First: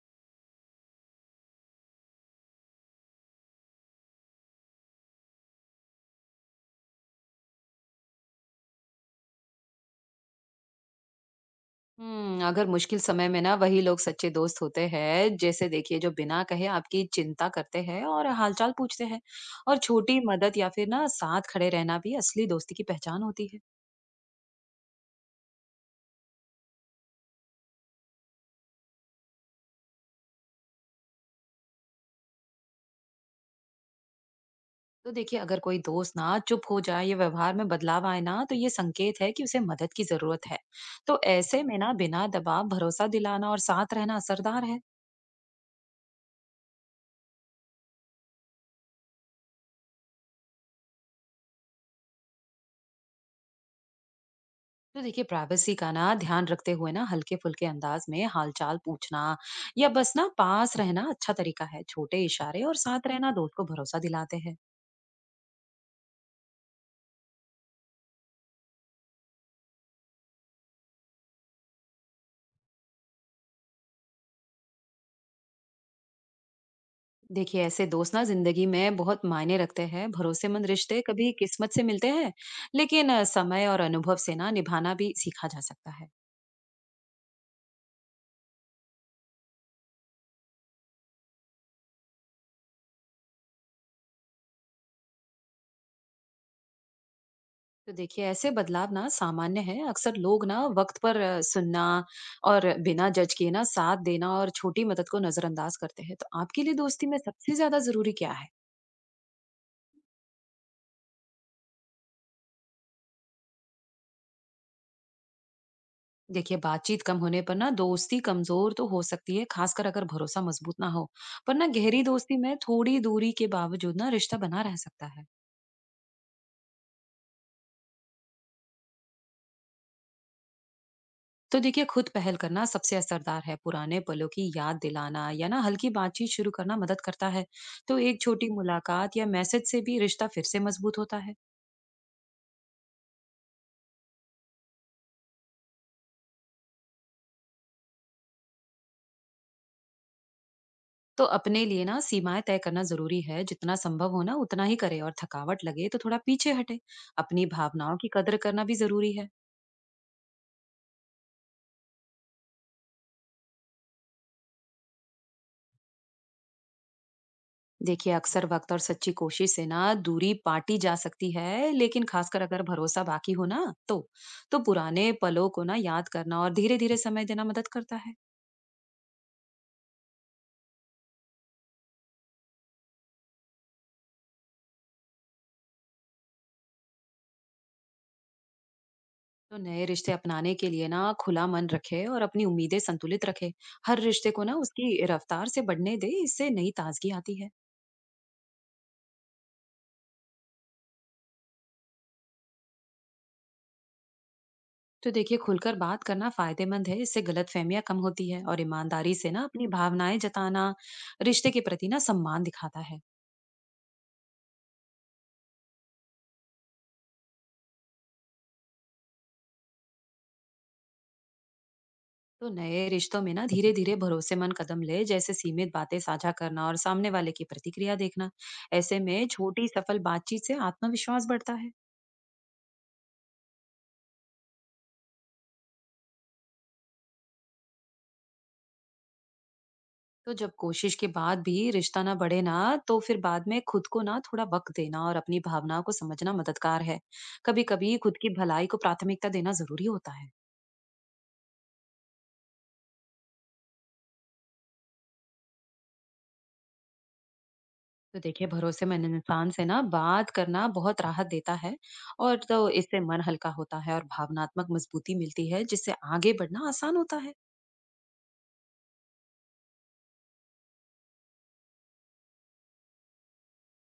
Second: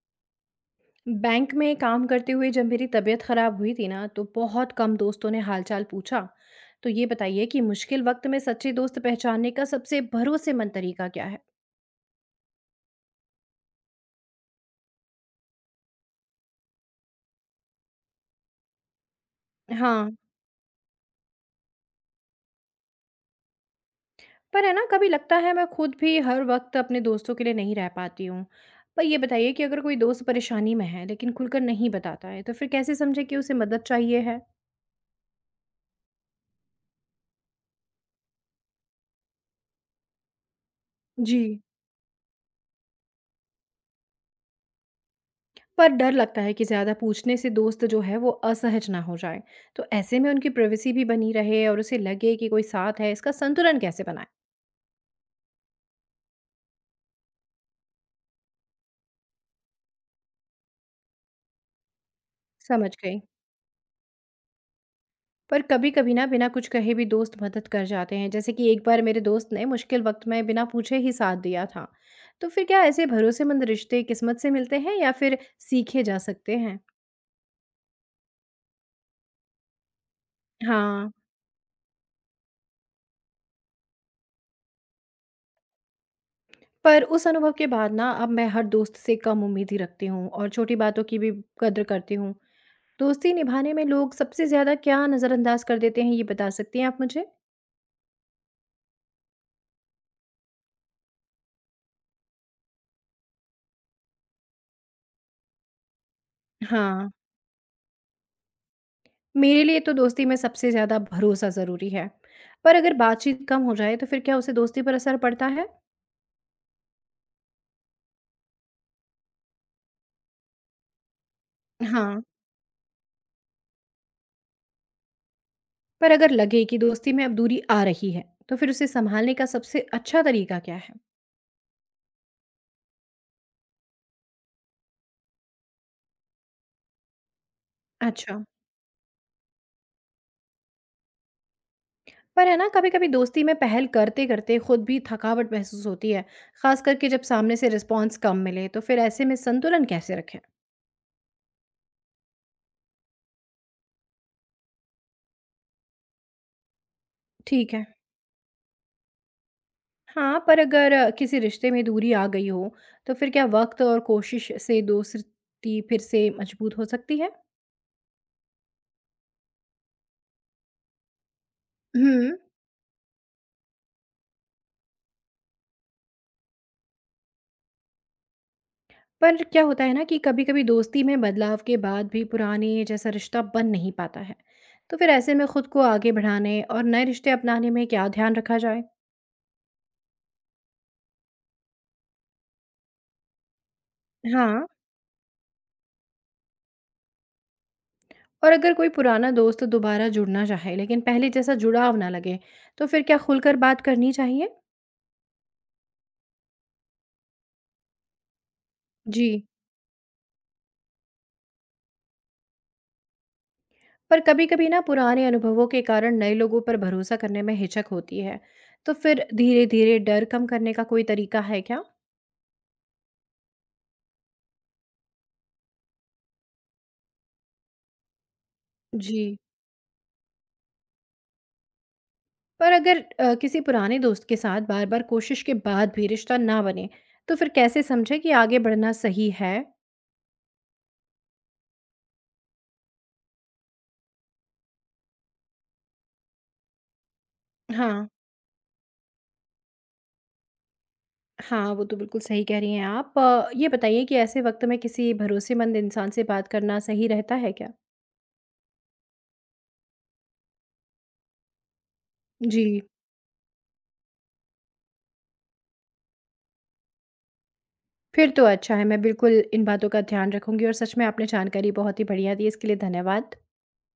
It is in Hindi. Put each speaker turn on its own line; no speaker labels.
बैंक में काम करते हुए जब मेरी तबीयत खराब हुई थी ना तो बहुत कम दोस्तों ने हालचाल पूछा। तो ये बताइए कि मुश्किल वक्त में सच्चे दोस्त पहचानने का सबसे भरोसेमंद तरीका क्या है।
अगर मुश्किल समय में ना वही लोग सच्चे दोस्त होते हैं, जैसे देखिए जो बिना कहे आपकी चिंता करते हैं और हालचाल पूछते हैं। और
हाँ।
छोटी मदद या फिर ना साथ खड़े रहना भी असली दोस्ती की पहचान होती है।
पर है ना कभी लगता है मैं खुद भी हर वक्त अपने दोस्तों के लिए नहीं रह पाती हूँ। पर ये बताइए कि अगर कोई दोस्त परेशानी में है लेकिन खुलकर नहीं बताता है तो फिर कैसे समझे कि उसे मदद चाहिए है।
तो देखिए अगर कोई दोस्त ना चुप हो जाए या व्यवहार में बदलाव आए ना तो ये संकेत है कि उसे मदद की जरूरत है। तो
जी।
ऐसे में ना बिना दबाव भरोसा दिलाना और साथ रहना असरदार है।
पर डर लगता है कि ज़्यादा पूछने से दोस्त जो है वो असहज ना हो जाए। तो ऐसे में उनकी प्राइवेसी भी बनी रहे और उसे लगे कि कोई साथ है, इसका संतुलन कैसे बनाए।
तो देखिए प्राइवेसी का ना ध्यान रखते हुए ना हल्के फुल्के अंदाज में हालचाल पूछना या बस ना पास रहना अच्छा तरीका है। छोटे इशारे और
समझ
साथ
गई।
रहना दोस्त को भरोसा दिलाते हैं।
पर कभी कभी ना बिना कुछ कहे भी दोस्त मदद कर जाते हैं, जैसे कि एक बार मेरे दोस्त ने मुश्किल वक्त में बिना पूछे ही साथ दिया था। तो फिर क्या ऐसे भरोसेमंद रिश्ते किस्मत से मिलते हैं या फिर सीखे जा सकते हैं।
देखिए ऐसे दोस्त ना जिंदगी में बहुत मायने रखते हैं। भरोसेमंद रिश्ते
हाँ।
कभी किस्मत से मिलते हैं, लेकिन समय और अनुभव से ना निभाना भी सीखा जा सकता है।
पर उस अनुभव के बाद ना अब मैं हर दोस्त से कम उम्मीद ही रखती हूँ और छोटी बातों की भी कद्र करती हूँ। दोस्ती निभाने में लोग सबसे ज़्यादा क्या नज़रअंदाज कर देते हैं, ये बता सकती हैं आप मुझे?
तो देखिए ऐसे बदलाव ना सामान्य है। अक्सर लोग ना वक्त पर सुनना और बिना जज किए ना साथ देना और छोटी मदद को नजरअंदाज करते हैं। तो आपके लिए दोस्ती
हाँ।
में सबसे ज्यादा जरूरी क्या है?
मेरे लिए तो दोस्ती में सबसे ज़्यादा भरोसा ज़रूरी है, पर अगर बातचीत कम हो जाए, तो फिर क्या उससे दोस्ती पर असर पड़ता है?
देखिए बातचीत कम होने पर ना दोस्ती कमजोर तो हो सकती है, खासकर अगर भरोसा मजबूत ना हो। पर ना गहरी
हाँ।
दोस्ती में थोड़ी दूरी के बावजूद ना रिश्ता बना रह सकता है।
पर अगर लगे कि दोस्ती में अब दूरी आ रही है, तो फिर उसे सँभालने का सबसे अच्छा तरीका क्या है?
तो देखिए खुद पहल करना सबसे असरदार है। पुराने पलों की याद दिलाना या ना हल्की बातचीत शुरू करना मदद करता है। तो एक
अच्छा।
छोटी मुलाकात या मैसेज से भी रिश्ता फिर से मजबूत होता है।
पर है ना, कभी-कभी दोस्ती में पहल करते-करते खुद भी थकावट महसूस होती है, ख़ास करके जब सामने से रिस्पॉन्स कम मिले, तो फिर ऐसे में संतुलन कैसे रखें?
तो अपने लिए ना सीमाएं तय करना जरूरी है। जितना संभव हो ना उतना ही करे, और थकावट लगे तो थोड़ा पीछे हटे। अपनी
ठीक है।
भावनाओं की कदर करना भी जरूरी है।
हाँ, पर अगर किसी रिश्ते में दूरी आ गई हो, तो फिर क्या वक़्त और कोशिश से दोस्ती फिर से मजबूत हो सकती है?
देखिए अक्सर वक्त और सच्ची कोशिश से ना दूरी पाटी जा सकती है, लेकिन
हुँ।
खासकर अगर भरोसा बाकी हो ना तो पुराने पलों को ना याद करना और धीरे धीरे समय देना मदद करता है।
पर क्या होता है ना कि कभी-कभी दोस्ती में बदलाव के बाद भी पुराने जैसा रिश्ता बन नहीं पाता है। तो फिर ऐसे में खुद को आगे बढ़ाने और नए रिश्ते अपनाने में क्या ध्यान रखा जाए?
तो नए रिश्ते अपनाने के लिए ना खुला मन रखे और अपनी उम्मीदें संतुलित रखे। हर रिश्ते को ना
हाँ।
उसकी रफ्तार से बढ़ने दे, इससे नई ताजगी आती है।
और अगर कोई पुराना दोस्त दोबारा जुड़ना चाहे, लेकिन पहले जैसा जुड़ाव ना लगे, तो फिर क्या खुलकर बात करनी चाहिए?
तो देखिए खुलकर बात करना फायदेमंद है। इससे गलत कम होती है और ईमानदारी
जी।
से ना अपनी भावनाएं जताना रिश्ते के प्रति ना सम्मान दिखाता है।
पर कभी-कभी ना पुराने अनुभवों के कारण नए लोगों पर भरोसा करने में हिचक होती है। तो फिर धीरे-धीरे डर कम करने का कोई तरीका है क्या?
तो नए रिश्तों में ना धीरे धीरे भरोसेमंद कदम ले, जैसे सीमित बातें साझा करना और सामने वाले की प्रतिक्रिया देखना। ऐसे
जी।
में छोटी सफल बातचीत से आत्मविश्वास बढ़ता है।
पर अगर किसी पुराने दोस्त के साथ बार-बार कोशिश के बाद भी रिश्ता ना बने, तो फिर कैसे समझें कि आगे बढ़ना सही है?
तो जब कोशिश के बाद भी रिश्ता ना बढ़े ना तो फिर बाद में खुद को ना थोड़ा वक्त देना और अपनी भावनाओं को समझना मददगार है। कभी कभी
हाँ।
खुद की भलाई को प्राथमिकता देना जरूरी होता है।
हाँ, वो तो बिल्कुल सही कह रही हैं आप। ये बताइए कि ऐसे वक़्त में किसी भरोसेमंद इंसान से बात करना सही रहता है क्या?
तो देखिए भरोसेमंद इंसान से ना बात करना बहुत राहत देता है। और तो
जी।
इससे मन हल्का होता है और भावनात्मक मजबूती मिलती है, जिससे आगे बढ़ना आसान होता है।
फिर तो अच्छा है, मैं बिल्कुल इन बातों का ध्यान रखूँगी और सच में आपने जानकारी बहुत ही बढ़िया दी, इसके लिए धन्यवाद।